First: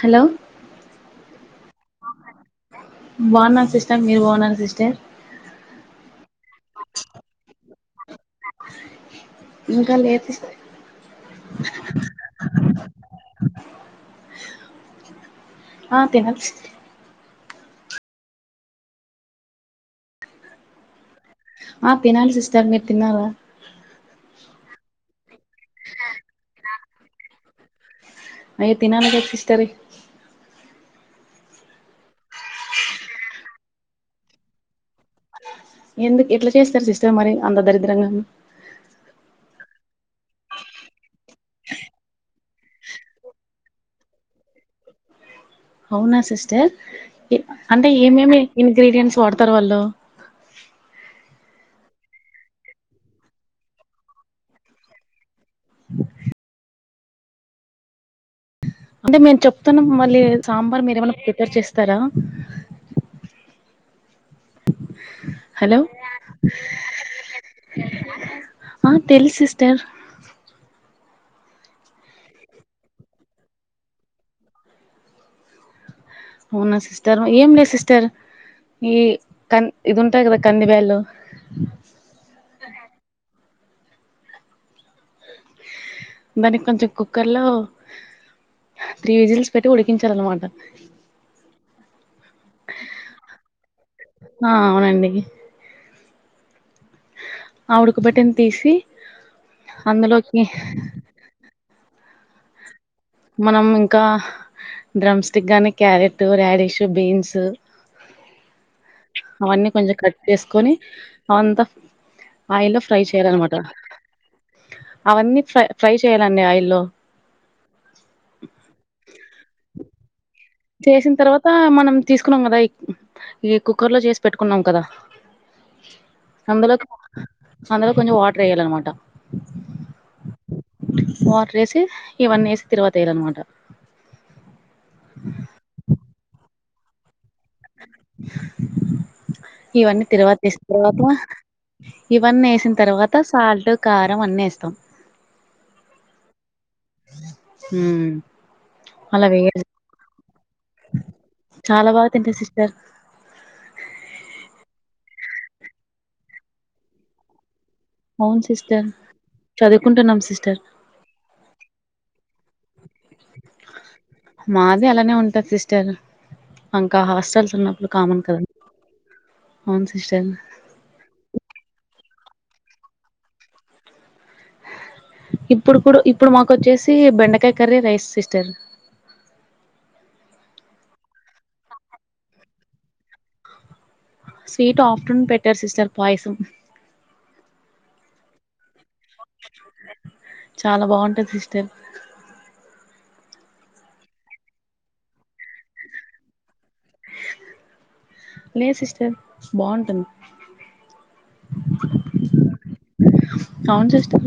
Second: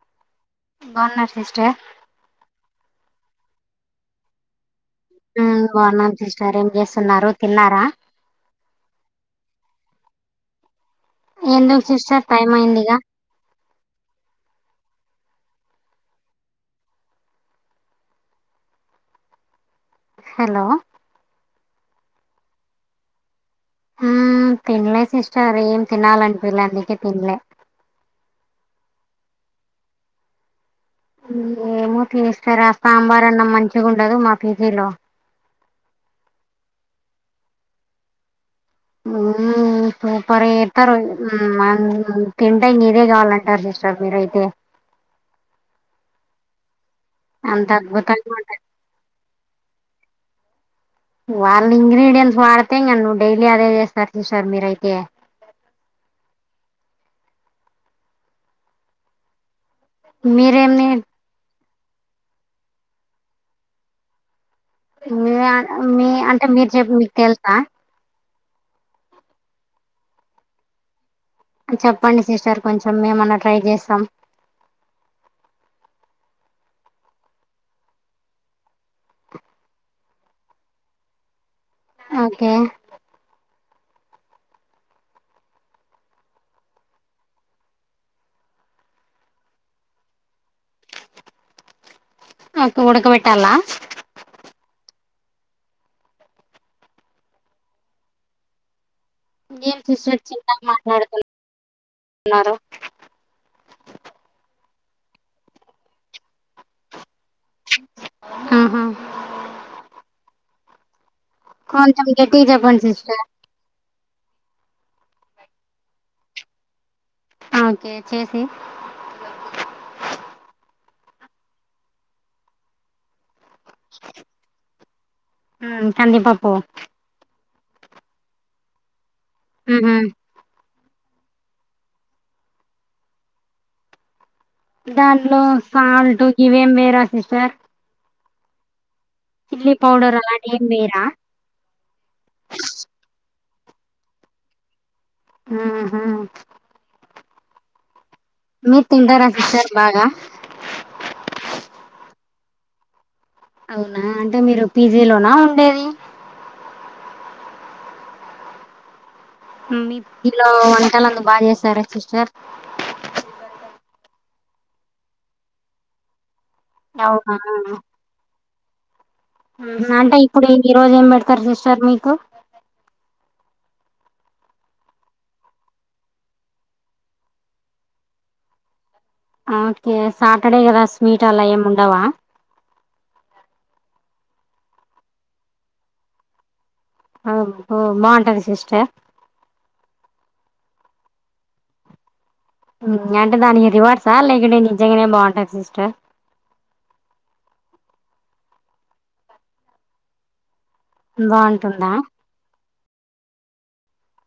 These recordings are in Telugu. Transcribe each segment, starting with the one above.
హలో బాగున్నార సిస్టర్ బాగున్నార సిస్టర్ మీరు బాగున్నార సిస్టర్ వ్మ్ బాన్నాను సిస్టర్ ఏం చేస్తున్నారు తిన్నారా ఇంకా లే సి ఎందుకు సిస్టర్ టైం అయింది గా ఆ తినాలి హలో ఆ తినాలి సిస్టర్ మీరు తిన్నార ఉమ్ తినలే సిస్టర్ ఏం తినాల అనిపీయలే అందుకే తిన్లే అయ్యో తినాలి గద సిస్టరి ఏమో తీస్తారా సాంబార్ అన్న మంచిగా ఉండదు మా పీ జి లో ఎందుకు ఎట్లా చేస్తారు సిస్టర్ మరి అంత దరిద్రంగాను ఉమ్ సూపర్ గా ఎత్తరు వ్మ్ మనం తింటే ఇంకా ఇదే కావాలంటారు సిస్ స మీ రైతే అవునా సిస్టర్ అంత అంటే అద్భుతంగా ఏమేమి ఉంటది ఇంగ్రీడియంట్స్ వాడతారు వాళ్ళు వాళ్ళ ఇంగ్రీడియంట్స్ వాడితే ఇంగ నువ్వు డైలీ అదే చేస్తారు సిసర్ మీరైతే అంటే మేము చెప్తాన్నామ్ మళ్ళీ సాంబార్ మీరేమి మీరు ఏమైనా ప్రిపేర్ చేస్తారా? మీ హలో మీ అంటే మీరు చెప్పి మీకు తెలుసా ఆ తెలుసు సిస్టర్ చెప్పండి సిస్టర్ కొంచెం మేమన్నా ట్రై చేస్తాం అవునా సిస్టర్ ఏం లేదు సిస్టర్ ఈ క ఇది ఉంటాయి కదా కంది బ్యాళ్లు ఓకే మరి కొంచెం కుక్కర్ లో త్రీ విజిల్స్ పెట్టి ఉడికించాలన్నమాట ఓకే ఉడక బేట్టాలా ఆ అవునండి ఆ ఉడక బెట్టింది తీసి ఏం సిస్టర్ అందులోకి చిన్నగా మాట్లాడుతు న్నారు మనం ఇంకా డ్రమ్ స్టిక్ గాని క్యారెట్, ర్యాడశ్, బీన్స్ తు ఆహా అవన్నీ కొంచెం కట్ చేసుకొని అంత కొంచెం గట్టిగా ఆయిల్లో చెప్పండి ఫ్రై సిస్టర్ చేయ్యాల అనమాట అవన్నీ ఫ్రై ఫ్రై చేయాలండి ఆయిల్లో ఓకే చేసి చేసిన తర్వాత మనం తీసుకున్నాం కదా ఈ కుక్కర్ లో చేసి పెట్టుకున్నాం కదా ఉమ్ కందిపప్పు అందులోకి అందులో కొంచెం వాటర్ వేయ్యాలి అనమాట ఉహుమ్ వాటర్ ఏసీ ఇవన్నీ ఏసి తిరగవాతు వేయ్యాలనమాట దానిలో సాల్ట్ గివేం వేరా సిస్టర్ చిల్లీ ఇవన్నీ పౌడర్ తిరువాత అలాంటి ఏం తేసిన తర్వాత వేయరా ఇవన్నీ వేసిన తర్వాత సాల్ట్ కారం అన్ని వేస్తాం ఆహ ఉం మీరు తింటార సిస్టర్ బాగా చాలా బాగా తింట సిస్టర్ అవునా అంటే మీరు పీజీ లోనా ఉండేది అవును సిస్టర్ మీ చదువుకుంటున్నాం బలో సిస్టర్ [unintelligible] వంటలుంద బాగా చేస్తారుా సిస్టర్ మాది అలానే ఉంటది సిస్టర్ ఇంకా అవునా హాస్టల్స్ ఉహు. ఉన్నప్పుడు కామన్ కదా అవును అంటే సిస్టర్ ఇప్పుడు ఈ రోజు ఏం పెడతారు సిస్టర్ మీకు ఇప్పుడు కూడా ఇప్పుడు మాకు వచ్చేసి బెండకాయ curry rice sister okay Saturday కదా స్వీట్ అలా ఏమి ఉండవా స్వీట్ ఆఫ్టర్నున్ పెట్టారు సిస్టర్ పాయసం అబ్బో బాగుంటదా సిస్టర్. చాలా బావుంటది సిస్టర్ ఉం అంటే దానికి రివర్స లేకంటే నిజంగానే బావుంటద సిస్టర్ లేదు సిస్టర్ బావుంటుంది బావుంటుందా అవును సిస్టర్‌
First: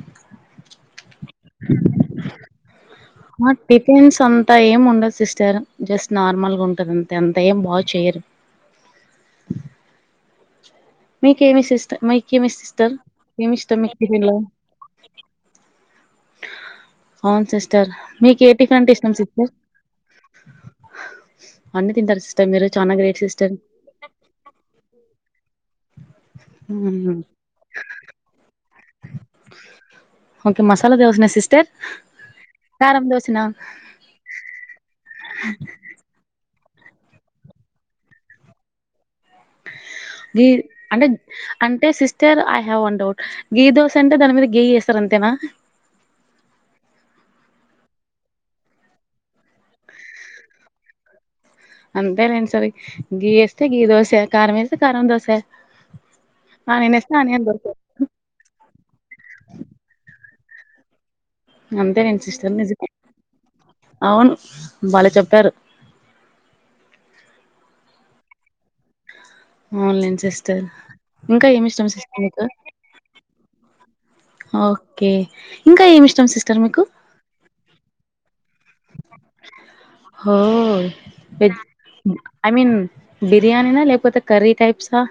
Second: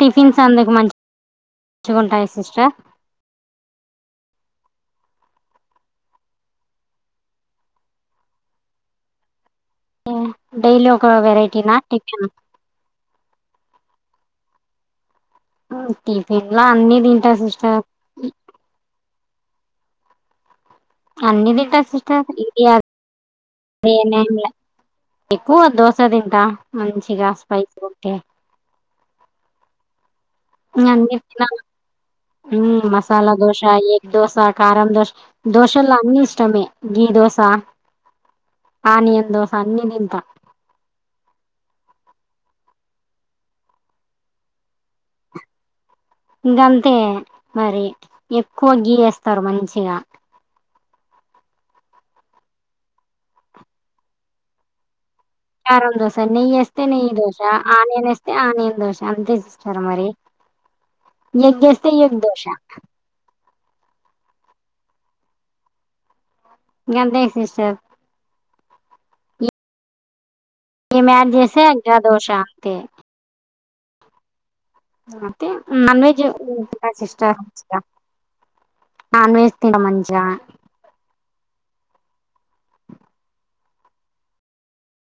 టిఫిన్స్ అందుకు మంచి మంచిగా ఉంటాయి సిస్టర్ ఆ టిఫిన్స్ అంతా ఏం ఉండదు సిస్టర్ జస్ట్ నార్మల్ గా ఉంటంది అంతే అంత ఏం బాగా చేయరు హా డైలీ ఒక మీకేమి వెరైటీనా సిస్టర్ టిఫిన్ మీకేమి సిస్టర్ ఏమి ఇష్టం మీకి టిపెన్ లో టిఫిన్ లో అన్ని తింటా అవును సిస్టర్ మీ కే టిఫిన్ అంటే ఇష్టం సిస్టర్ అన్ని తింటారు సిస్టర్ మీరు చానా గ్రేట్ సిస్టర్ నేను ఏమిలే ఎక్కువ దోశ తింటా మ్మ్. మంచిగా స్పైసీ ఉంటే ఓకే మసాలా దోశ నా సిస్టర్ ఉం కారం మసాలా దోసనా దోశ, ఎగ్ దోశ, కారం దోశ దోశలో అన్ని ఇష్టమే గీ దోస ఆనియన్ దోస అన్ని దింట ది అంటే అంటే sister I have one doubt ghee dosa అంటే దాని మీద గీ వేస్తర అంతేనా ఇంకంతే మరి ఎక్కువ గీ వేస్తారు మంచిగా అంతే లేండిసార్ గీ వేస్తే గీ దోశ కారం వేస్తే కారం దోశ కారం దోశా నెయ్యి వేస్తే ఆనియన్ నెయ్యి onion dosa dosa onion onion dosa అంతే సిస్టరు మరి ఎగ్ వేస్తే ఎగ్ అంతేలేండి దోస సిస్టర్ నిజమే అవును భలె చెప్పారు గంతే సిస్టర్ అవును లేండి సిస్ ఈమె యాడ్ చేస్తే ఇంకా దోశ అంతే ఓకే [unintelligible] ఇంకా ఏమి నన్వేజ ఇష్టం సిస్టర్ మీకు చష్ట [unintelligible] non veg తినమంచిగ [unintelligible] oh veg I mean బిర్యానీనా లేకపోతే కర్రీ టైప్సా,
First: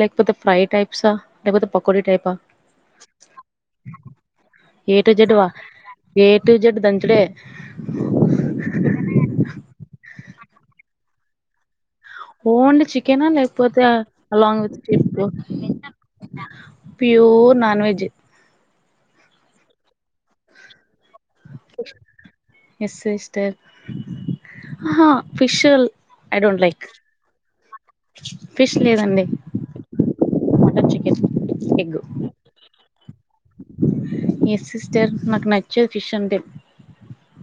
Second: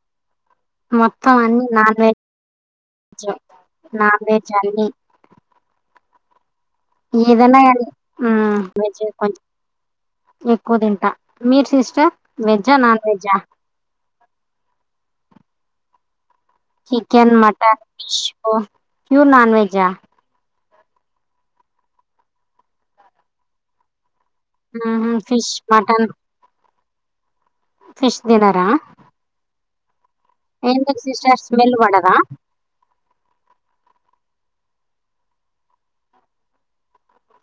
లేకపోతే ఫ్రై టైప్సా మొత్తం లేకపోతే అన్ని నాన్ పకోడీ టైపా వెజ్ నాన్ వెజ్ అన్ని ఎ టు జెడ్ వా ఏ టు జెడ్ ద ఏదన్నగాని మ్ కొంచెం ఎక్కువ తింటా మీరు సిస్టర్ వెజ్జా నాన్ వెజ్జా? పోతే along with trip chicken, mutton, fish pure non veg yes sister ఆహా ఉహు fish mutton I don't like fish తినర ఫిష్ లేదండి మటన్ ఎందుకు చికెన్ సిస్టర్ స్మెల్ ఎగ్ పడదా ఎస్ సిస్టర్ నాకు నచ్చదు ఫిష్ అంటే.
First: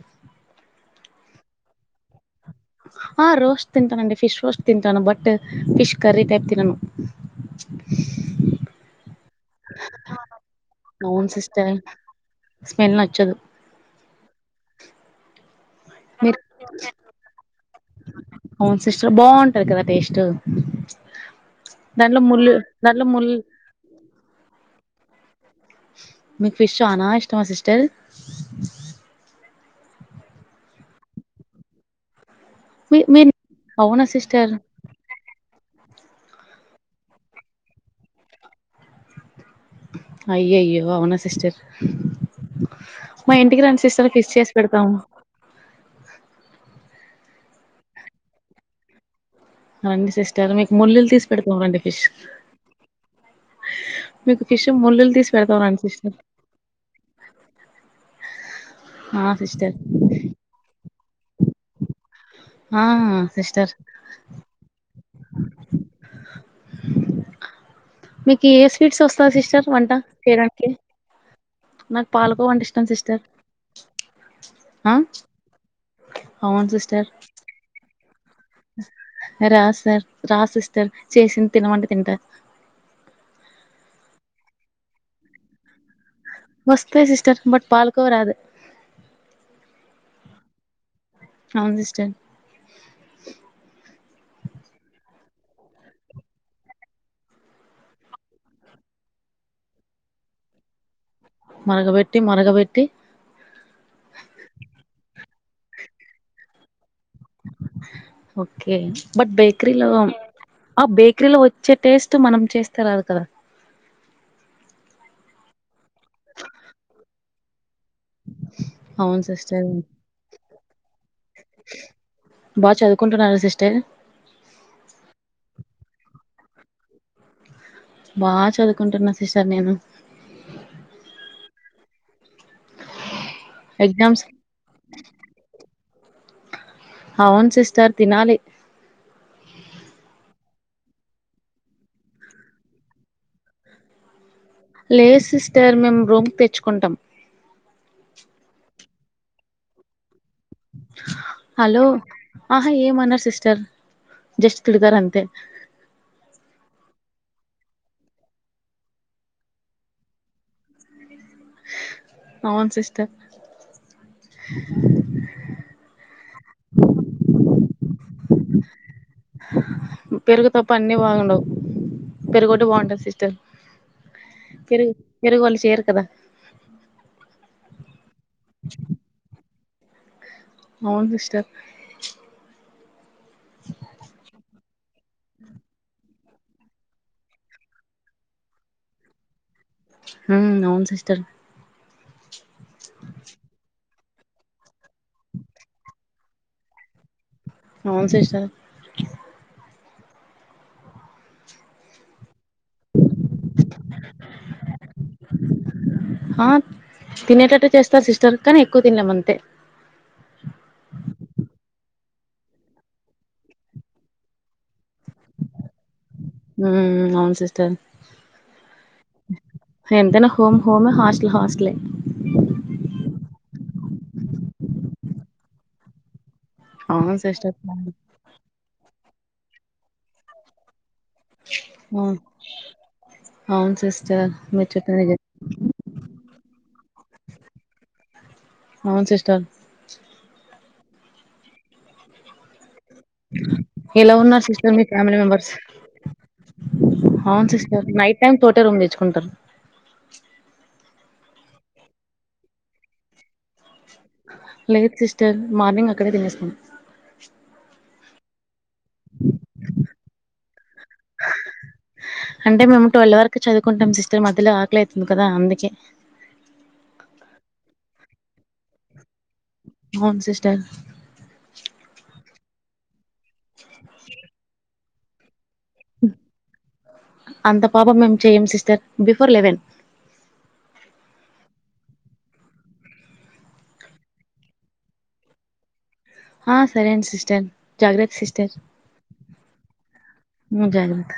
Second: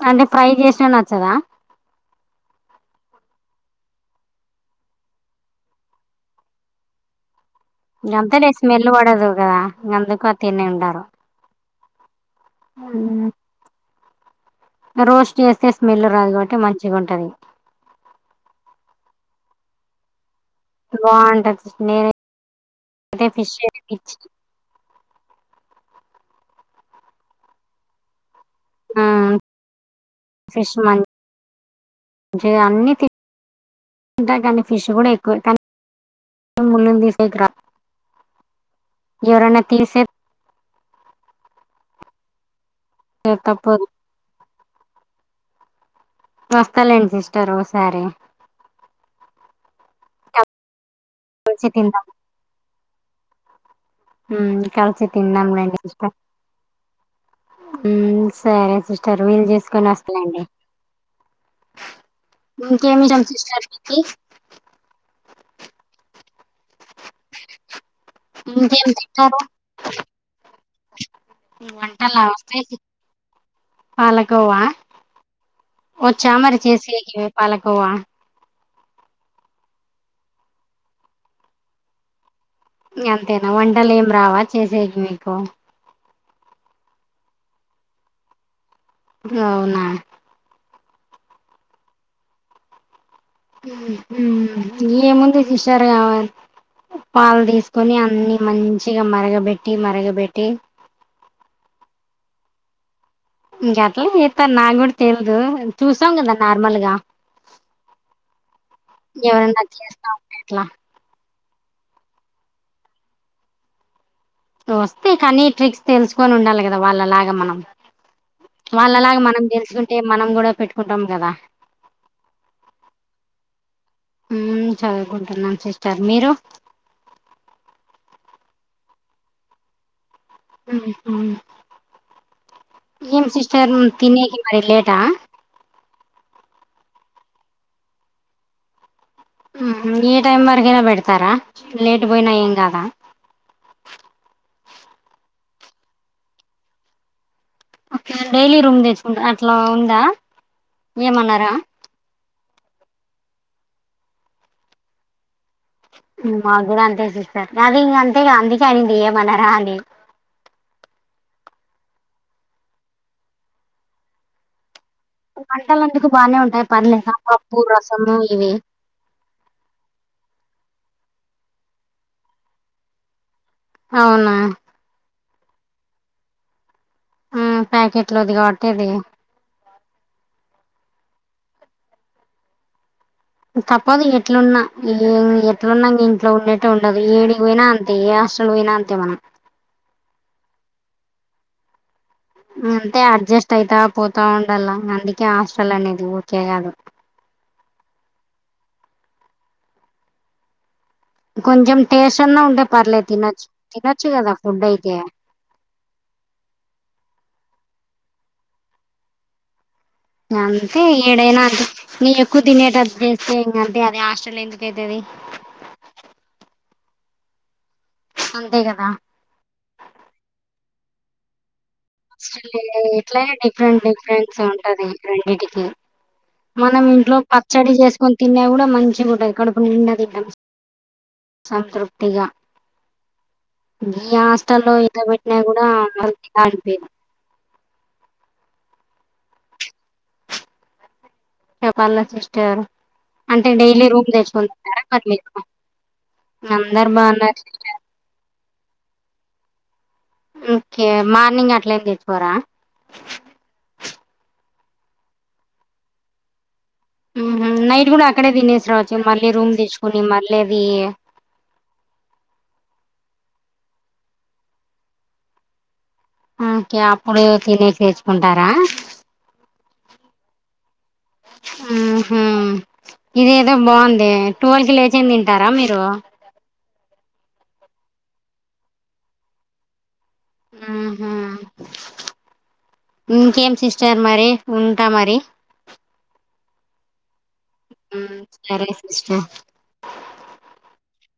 అంటే ఫ్రై చేసినా నచ్చదా? ఆ రోస్ట్ తింటానండి ఫిష్ రోస్ట్ తింటాను బట్ ఫిష్ కరీ టైప్ తినను. గంతేలే స్మెల్ పడదు కదా ఇంగ అందుకు తినుండరు అవున్ సిస్టర్ స్మెల్ నచ్చదు రోస్ట్ చేస్తే స్మెల్ రాదు కాబట్టి మంచిగుంటది. అవున్ సిస్టర్ బాగుంటది కదా టేస్ట్ బావుంటది సిస్ దాంట్లో ముళ్ళు దాంట్లో నేనైతె ముళ్ళు పిష్ అయితె పిచ్చి మీకు ఫిష్ చానా ఇష్టమా సిస్టర్ ఆ ఫిష్ మన్ మంచిగ అన్ని మీ మీరు అవునా తింటా సిస్టర్ కాని ఫిష్ కూడా ఎక్కువే కానీ ముళ్ళని తీసేకి రా ఎవరన్న తీసెత్ అయ్యయ్యో అవునా సిస్టర్ మా ఇంటికి రండి తప్పదు సిస్టర్ ఫిష్ చేసి పెడతాము వస్తాలేండి సిస్టర్ ఒకసారి రండి సిస్టర్ మీకు ముల్లులు తీసి పెడుతుం కలిసి రండి తిందాం ఫిష్ మీకు ఉమ్ ఫిష్ కలిసి ముల్లులు తీసి పెడతాం తిన్నాంలేండి రండి సిస్టర్ మ్ సరే సిస్టర్ ఆ వీలు సిస్టర్ చేసుకొని వస్తాలెండి ఆ ఇష్టం సిస్టర్ మీకి హ. హ మీకు ఏ ఇంకేం స్వీట్స్ వస్తా తింటారు సిస్టర్ వంట చేయడానికి మ్ నాకు వంటల పాలకోవ వస్తాయి అంటే సిస్ ఇష్టం సిస్టర్ పాలకోవ ఆ వచ్చా మరి అవును చేసికి పాలకోవా రాద్ సార్ రాద్ సిస్టర్ చేసింది తినమంటే తింటా ఇంగ అంతేనా వంటలు ఏం రావా చేసేకి మీకు వస్తాయి సిస్టర్ బట్ పాలకోవ రాదు అవునా అవును సిస్టర్ మ్ మ్ ఏముంది సిస్టర్ ఇగ పాలు తీసుకొని అన్ని మంచిగా మరగబెట్టి మరగబెట్టి మరగబెట్టి మరగబెట్టి ఇంగ అట్లే చెత్తారు నాకు కూడ తెలిదు చూసాం కదా నార్మల్ గా ఓకే బట్ ఎవరన్నా బేకిరిలో అ చేస్తా ఉంటే అట్లా బేక బేకరిలో వచ్చే టేస్ట్ మనం చేస్తే రాదు కదా? వస్తాయి కానీ ట్రిక్స్ తెలుసుకొని ఉండాలి కదా వాళ్ళలాగా మనం. వాళ్ళలాగ అవును మనం సిస్టర్ తెలుసుకుంటే మనం కూడా పెట్టుకుంటాం కదా. బా చదువుకుంటున్నారా సిస్టర్. మ్ చదువుకుంటున్నాం సిస్టర్. మీరు బా చదువుకుంటున్నా సిస్టర్ నేను. కుహు. ఏం సిస్టర్ ఎగ్జామ్స్ తినేకి మరి లేేటా? అవును సిస్టర్ తినాలి. ఏ టైం వరకైనా పెడతారా లేట్ పోయినా ఏం కాదా? లేదుసిస్టర్ మేము రూమ్కి తెచ్చుకుంటాం. ఓకే డైలీ రూమ్ తెచ్చుకుంటా అట్లా ఉందా. ఏమన్నారా హలో ఆహా ఏమ అనరు సిస్టర్ జస్ట్ తిడతారు అంతే మాకు కూడా అంతే సిట్టర్ అది ఇంక అంతే అందుకే అనింది ఏమీ అనరా అని అవును సిస్టర్ వంట లెందుకు బానే ఉంటాయి. పర్లేదా పప్పు, రసము ఇవి పెరుగు తప్ప అన్నీ బాగుండవు. పెరుగోటి బాగుంటాది సిస్టర్. అవునా పెరుగు పెరుగు వాళ్ళు చేయరు కదా? మ్ ప్యాకెట్ లోది కాబట్టి అది అవును సిస్టర్ తప్పదు ఎట్లున్న, ఎట్లున్నా ఇంట్లో ఉన్నట్టు ఉండదు ఏడికి పోయినా ఏ హాస్టల్ కి పోయినా అంతే మనం మ్ హు అవును సిస్టర్ అంతే అడ్జస్ట్ అయితా పోతా ఉండాల. అందుకే హాస్టల్ అనేది ఉరికే కాదు. అవును సిస్టర్ కొంచెం టేస్ట్ అన్నా ఉంటే పర్లేదు తినొచ్చు. తినొచ్చు కదా ఫుడ్ అయితే. ఆ తినేటట్టు చేస్తా సిస్టర్ కానీ ఎక్కువ తిన్లేము అంతే. అంతే ఏడైనా అంటే నే ఎక్కువ తినెట్టు చేస్తే ఇంకా అంతే అది హాటల్ ఎందుకు అయితాది మ్ అవును సిస్టర్ అంతే గదా ఎంతైనా హోమ్ హోమే హాస్టల్ హాస్టలే. ఎట్లైనా డిఫరెంట్ డిఫరెంట్స్ ఉంటది రెండింటికి. మనం ఇంట్లో అవును సిస్టర్ పచ్చడి చేసుకొని తిన్నా కూడా మంచిగుంటాది కడపు నిండా తింటాం. అవును సంతృప్తిగా. అవును ఈ సిస్టర్ మీరు హాస్టలో చెప్పింది నిజమే ఇట్లాబెట్టి నా కూడా ఆటికి ఆటికే. అవును సిస్టర్ పర్లేదు సిస్టర్ అంటే డైలీ రూమ్ ఎలా ఉన్నారు తెచ్చుకొని సిస్టర్ తింటారా మీ మరి ఫ్యామిలీ మీరు. మెంబర్స్ అందరు బాగున్నారు అవును సిస్టర్ నైట్ టైమ్ ఒకటే రూమ్ కి తెచ్చుకుంటారు. ఓకే, మార్నింగ్ అట్లేమ్ తెచ్చుకోరా? లేద్ సిస్టర్ మార్నింగ్ అక్కడే తినేస్తాం. మ్ హ్ నైట్ గుడా అక్కడే తినేసిరావచ్చు మళ్ళీ రూమ్ తెచ్చుకొని మళ్ళీ అది అంటే మేము ట్వెల్వ్ వరకు చదువుకుంటాం సిస్టర్. మధ్యలో ఆకలి అవుతుంది కదా అందుకే. ఓకే అప్పుడు తినేకి తెచ్చుకుంటారా. హవున్ సిస్టర్ ఊ హూ ఇదేదో బావుందే టువల్కి లేచైన దింటారా మీరు అంత పాపం మేం చెయ్యం సిస్టర్ బిఫోర్ లెవెన్ ఆ హ ఇంకేం సిస్టర్ మరి ఉంటా మరి ఆ సరే అండి సిస్టర్ జాగ్రత్త మ్, సిస్టర్ సరే సిస్టర్ ఉమ్ జాగ్రత్త